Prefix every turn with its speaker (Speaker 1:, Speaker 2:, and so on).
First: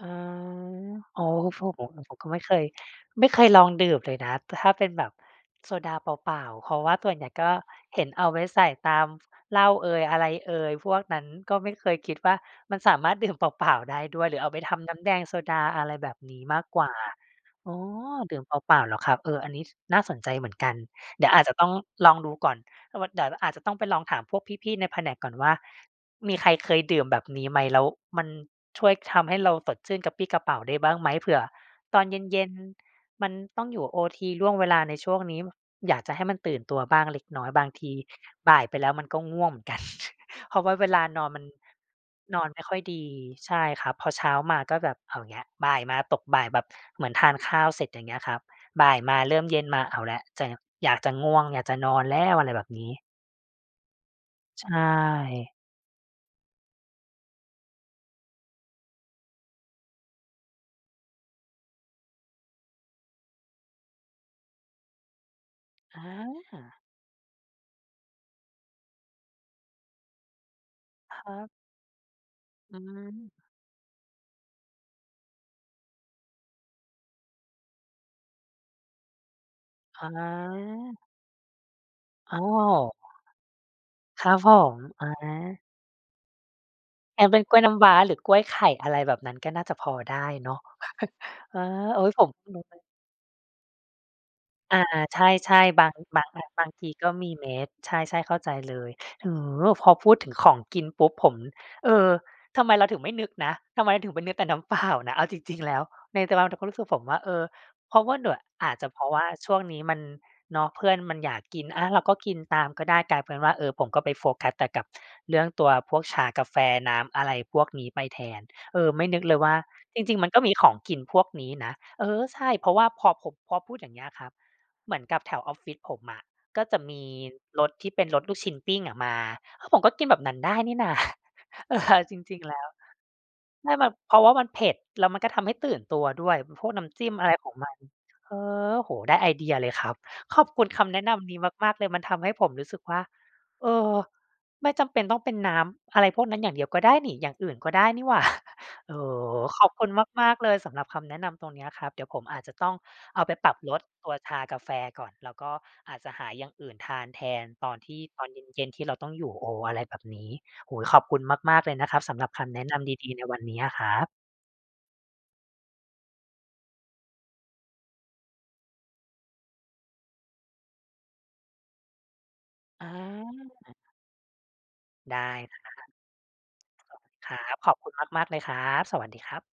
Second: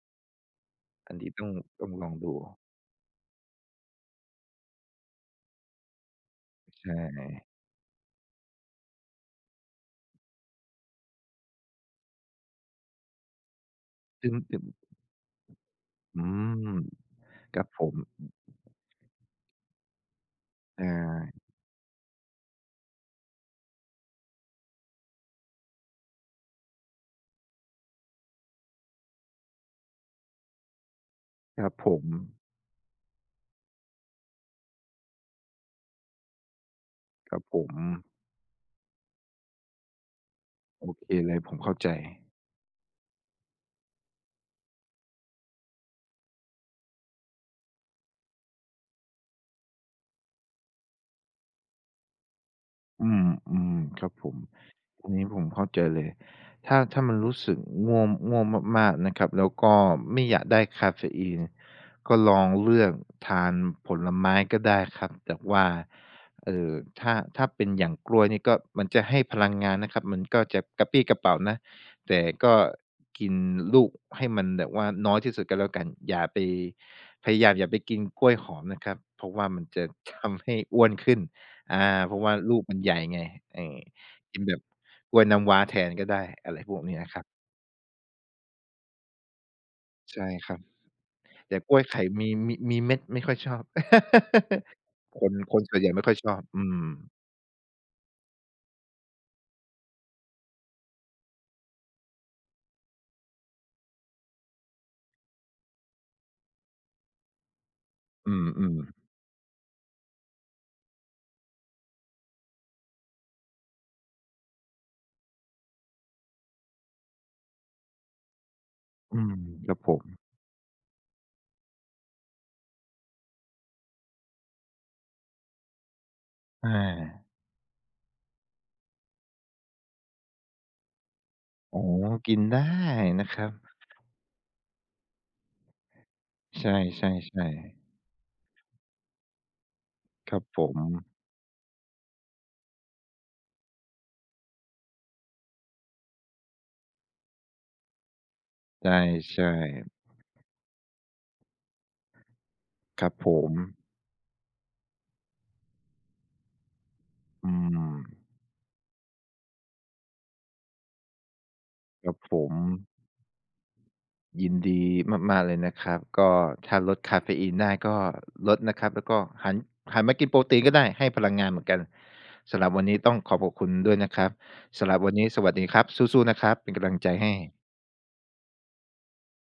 Speaker 1: อา
Speaker 2: อัน
Speaker 1: อ๋อ
Speaker 2: นี้ต้
Speaker 1: ก
Speaker 2: อ
Speaker 1: ็
Speaker 2: ง
Speaker 1: เพราะผ
Speaker 2: ต้
Speaker 1: ม
Speaker 2: อง
Speaker 1: อื
Speaker 2: ล
Speaker 1: อ
Speaker 2: อ
Speaker 1: ผ
Speaker 2: ง
Speaker 1: มก
Speaker 2: ด
Speaker 1: ็
Speaker 2: ู
Speaker 1: ไม่เคย ไม่เคยลองดื่มเลยนะ แต่ถ้าเป็นแบบโซดาเปล่า ๆ เพราะ
Speaker 2: ใช
Speaker 1: ว่าส่วนใหญ่ ก
Speaker 2: ่
Speaker 1: ็เห็นเอาไว้ใส่ตามเหล้าเอย อะไรเอยพวกนั้น ก็ไม่เคยคิดว่ามันสามารถ ดื่มเปล่า ๆ ได้ด้
Speaker 2: ต
Speaker 1: วย
Speaker 2: ึ
Speaker 1: หร
Speaker 2: ง
Speaker 1: ือเอา
Speaker 2: ตึ
Speaker 1: ไป
Speaker 2: ม
Speaker 1: ทำน้ำแดงโซดา อะไรแบบ
Speaker 2: อื
Speaker 1: นี้มาก
Speaker 2: ม
Speaker 1: กว่า
Speaker 2: ครับ
Speaker 1: อ๋อ
Speaker 2: ผม
Speaker 1: ดื่มเปล่า ๆ เหรอครับ เออ อันนี้ ช น่าสนใจเหมือนกัน
Speaker 2: อ
Speaker 1: เดี๋
Speaker 2: า
Speaker 1: ยวอาจจะต้องลองดูก่อน เพราะว่าเดี๋ยว เราอาจจะต้องไปลองถามพวกพี่ ๆ ในแผนกก่อนว่า มีใครเคยดื่มแบบนี้ ไหม แล้วมันช่วยทำให้เราสดชื่นกระปรี้กระเปร่าได้บ้างไหม? เผื่อ
Speaker 2: ครับผ
Speaker 1: ตอนเ
Speaker 2: ม
Speaker 1: ย็น ๆ มันต้องอยู่โอทีล่วงเวลาในช่วงนี้ ม อยากจะให้มันตื่นตัวบ้างเล็ก
Speaker 2: ครั
Speaker 1: น
Speaker 2: บ
Speaker 1: ้อย
Speaker 2: ผ
Speaker 1: บางที
Speaker 2: ม
Speaker 1: บ่ายไปแล้ว มันก็ง่วงเหมือนกัน เพราะว่าเว
Speaker 2: โอ
Speaker 1: ล
Speaker 2: เ
Speaker 1: า
Speaker 2: ค
Speaker 1: นอ
Speaker 2: เ
Speaker 1: น
Speaker 2: ลย
Speaker 1: มัน
Speaker 2: ผมเข้าใจ
Speaker 1: นอนไม่ค่อยดี ใช่ครับ พอเช้ามาก็แบบเอาอีกแล้ว บ่ายมาตกบ่ายแบบ เหมือนทานข้าวเสร็จ อย่างเงี้ยครับ บ่ายมาเริ่มเย็นมาเอาแล้ว แจะ อยากจะง่วง อยากจะนอนแล้ว อะไรแบบนี้
Speaker 2: อืม อืม ครับผม
Speaker 1: ใช
Speaker 2: ตรงนี้ผม
Speaker 1: ่
Speaker 2: เข้าใจเลย ถ้า ถ้ามันรู้สึกง่วง ง่วงมาก ๆ นะครับ แล้วก็ไม่อยากได้กาเฟอีน ก็ลองเลือกทานผลไม้ก็ได้ครับ แบบว่า
Speaker 1: อ
Speaker 2: เอ่อ
Speaker 1: า
Speaker 2: ถ้า ถ้าเป็นอย่างกล้วยนี่ ก็ มันจะให้พลังงานนะครับ มันก็จะกระปรี้ก
Speaker 1: ค
Speaker 2: ระเปร
Speaker 1: ร
Speaker 2: ่
Speaker 1: ั
Speaker 2: า
Speaker 1: บ
Speaker 2: นะ แต่ก็
Speaker 1: อื
Speaker 2: กิ
Speaker 1: ม
Speaker 2: นลูกให้มันแบบว่าน้อยที่สุดก็แล้วกัน อย่าไป พยายามอย่าไปกินกล้วยหอมนะครับ เพราะว่ามันจะ
Speaker 1: อ๋
Speaker 2: ทำให้ อ้วน
Speaker 1: อ
Speaker 2: ขึ้น อา เพราะว่า
Speaker 1: อ๋
Speaker 2: ลูกมันใหญ
Speaker 1: อ
Speaker 2: ่ไง เออ
Speaker 1: ครั
Speaker 2: ก
Speaker 1: บ
Speaker 2: ิน
Speaker 1: ผ
Speaker 2: แบบ
Speaker 1: ม อา
Speaker 2: กล้วยน้ำว้าแทนก็ได้ อะไรพวกนี้อะค
Speaker 1: ใช
Speaker 2: รั
Speaker 1: ้
Speaker 2: บ
Speaker 1: เป็นกล้วยน้ำว้า หรือกล้วยไข่ อะไรแบบนั้น ก็น่าจะพอได
Speaker 2: ใช
Speaker 1: ้
Speaker 2: ่
Speaker 1: เ
Speaker 2: ค
Speaker 1: นา
Speaker 2: รั
Speaker 1: ะ
Speaker 2: บ แต
Speaker 1: เอ
Speaker 2: ่
Speaker 1: อ
Speaker 2: กล้วยไข
Speaker 1: โอ๊
Speaker 2: ่
Speaker 1: ย ผ
Speaker 2: มี
Speaker 1: มเพิ่
Speaker 2: ม
Speaker 1: ง
Speaker 2: ิ
Speaker 1: รู้
Speaker 2: ม
Speaker 1: น
Speaker 2: ี
Speaker 1: ะ
Speaker 2: เม็ดไม่ค่อยชอบ
Speaker 1: อา ใ
Speaker 2: คน
Speaker 1: ช
Speaker 2: ค
Speaker 1: ่
Speaker 2: นส่ว
Speaker 1: ๆ บ
Speaker 2: นให
Speaker 1: า
Speaker 2: ญ่
Speaker 1: ง
Speaker 2: ไม
Speaker 1: อ
Speaker 2: ่ค่อย
Speaker 1: บา
Speaker 2: ช
Speaker 1: ง
Speaker 2: อ
Speaker 1: บ
Speaker 2: บ
Speaker 1: าง
Speaker 2: อื
Speaker 1: บาง
Speaker 2: ม
Speaker 1: ทีก็มีเม็ด ใช่ ๆ เข้าใจเลย เออ พอพูดถึงของกินปุ๊บ ผม เออ ทำไมเราถึงไม่นึกนะ? ทำไมเราถึงไปนึกแต่น้ำ เปล่า นะ เอาจริง ๆ แล้ว ใน แต่เรา เราก็รู้สึก ผมว่า เออ เพราะว่าหน
Speaker 2: อื
Speaker 1: ั่ว
Speaker 2: อ อื
Speaker 1: อา
Speaker 2: อ
Speaker 1: จจะเพราะว่าช่วงนี้มัน เนาะ เพื่อนมันอยากกิน อะ เราก็กินตามก็ได้ กลายเป็นว่า เออ ผมก็ไปโฟกัสกับเรื่องตัวพวกชา กาแฟ น้ำ อะไรพวกนี้ไปแทน เออ ไม่
Speaker 2: อื
Speaker 1: นึกเล
Speaker 2: ม
Speaker 1: ยว่า
Speaker 2: ครับผ
Speaker 1: จ
Speaker 2: ม
Speaker 1: ริง ๆ มันก็มีของกินพวกนี้นะ เออ ใช่ เพราะว่าพอผม พอพูดอย่างเงี้ยครับ เหมือนกับแถวออฟฟิศผมอะ ก็
Speaker 2: อ
Speaker 1: จะมี
Speaker 2: า
Speaker 1: รถที่เป็นรถลูกชิ้นปิ้งอะมา เออ ผมก็กินแบบนั้นได้นี่ นา เอ
Speaker 2: อ๋
Speaker 1: อ
Speaker 2: อ
Speaker 1: เอาจ
Speaker 2: ก
Speaker 1: ร
Speaker 2: ิ
Speaker 1: ิง
Speaker 2: น
Speaker 1: ๆ แ
Speaker 2: ไ
Speaker 1: ล
Speaker 2: ด้
Speaker 1: ้ว
Speaker 2: นะครับ
Speaker 1: ใช่แบบ เพราะว่ามันเผ็ด แล้วมันก็ทำให้ตื่นตัวด้วย เป็นพ
Speaker 2: ใช
Speaker 1: วกน้ำจิ้มอะไรข
Speaker 2: ่
Speaker 1: องมั
Speaker 2: ๆ ๆ
Speaker 1: น เออ โอ้โฮ ได้ไอเดียเลยครับ
Speaker 2: คร
Speaker 1: ข
Speaker 2: ั
Speaker 1: อ
Speaker 2: บ
Speaker 1: บค
Speaker 2: ผ
Speaker 1: ุณคำแนะ
Speaker 2: ม
Speaker 1: นำนี้มาก ๆ เลย มันทำให้ผมรู้สึกว่า เออ ไม่จำเป็นต้องเป็นน้ำอะไรพวกนั้น อย่างเดียวก็ได้นี่ อย่างอื่นก็ได้นี่หว่า
Speaker 2: ใช
Speaker 1: เอ
Speaker 2: ่ ใ
Speaker 1: อ
Speaker 2: ช่
Speaker 1: ขอบคุณมาก ๆ เลยสำหรับคำแนะนำตรงเนี้ยครับ เดี๋ยวผมอาจจะต้อง
Speaker 2: ครับ
Speaker 1: เอาไ
Speaker 2: ผ
Speaker 1: ปปรับล
Speaker 2: ม
Speaker 1: ดตัวชากาแฟก่อน แล้วก็อาจจะหาอย่างอื่นทานแทน
Speaker 2: อื
Speaker 1: ตอนที่ ต
Speaker 2: ม
Speaker 1: อนเย็น ๆ ที่เราต้องอยู่โอ อะไรแบบนี้ โอ้โฮ! ขอบคุณมาก ๆ เลยนะครับ
Speaker 2: คร
Speaker 1: ส
Speaker 2: ับ
Speaker 1: ำหรับ
Speaker 2: ผ
Speaker 1: คำ
Speaker 2: ม
Speaker 1: แนะนำดี ๆ ในวันนี้อะครับ
Speaker 2: ยินดีมาก ๆ เลยนะครับ ก็ถ้าลดกาเฟอีนได้ก็ลดนะครับ แล้วก็หัน หันมากินโปรตีนก็ได้ ให้พลังงานเหมือนกัน สำหรับว
Speaker 1: อ
Speaker 2: ั
Speaker 1: ๋
Speaker 2: นนี้ต้องขอขอบคุณ
Speaker 1: อ
Speaker 2: ด้วยนะครับ สำหรับวัน
Speaker 1: ได
Speaker 2: นี้
Speaker 1: ้
Speaker 2: สวัส
Speaker 1: คร
Speaker 2: ดี
Speaker 1: ั
Speaker 2: ครับ
Speaker 1: บ
Speaker 2: สู้ ๆ นะครับ เป็นกำลังใจให้
Speaker 1: ขอบคุณครับ ขอบคุณมาก ๆ เลยครับ สวัสดีครับ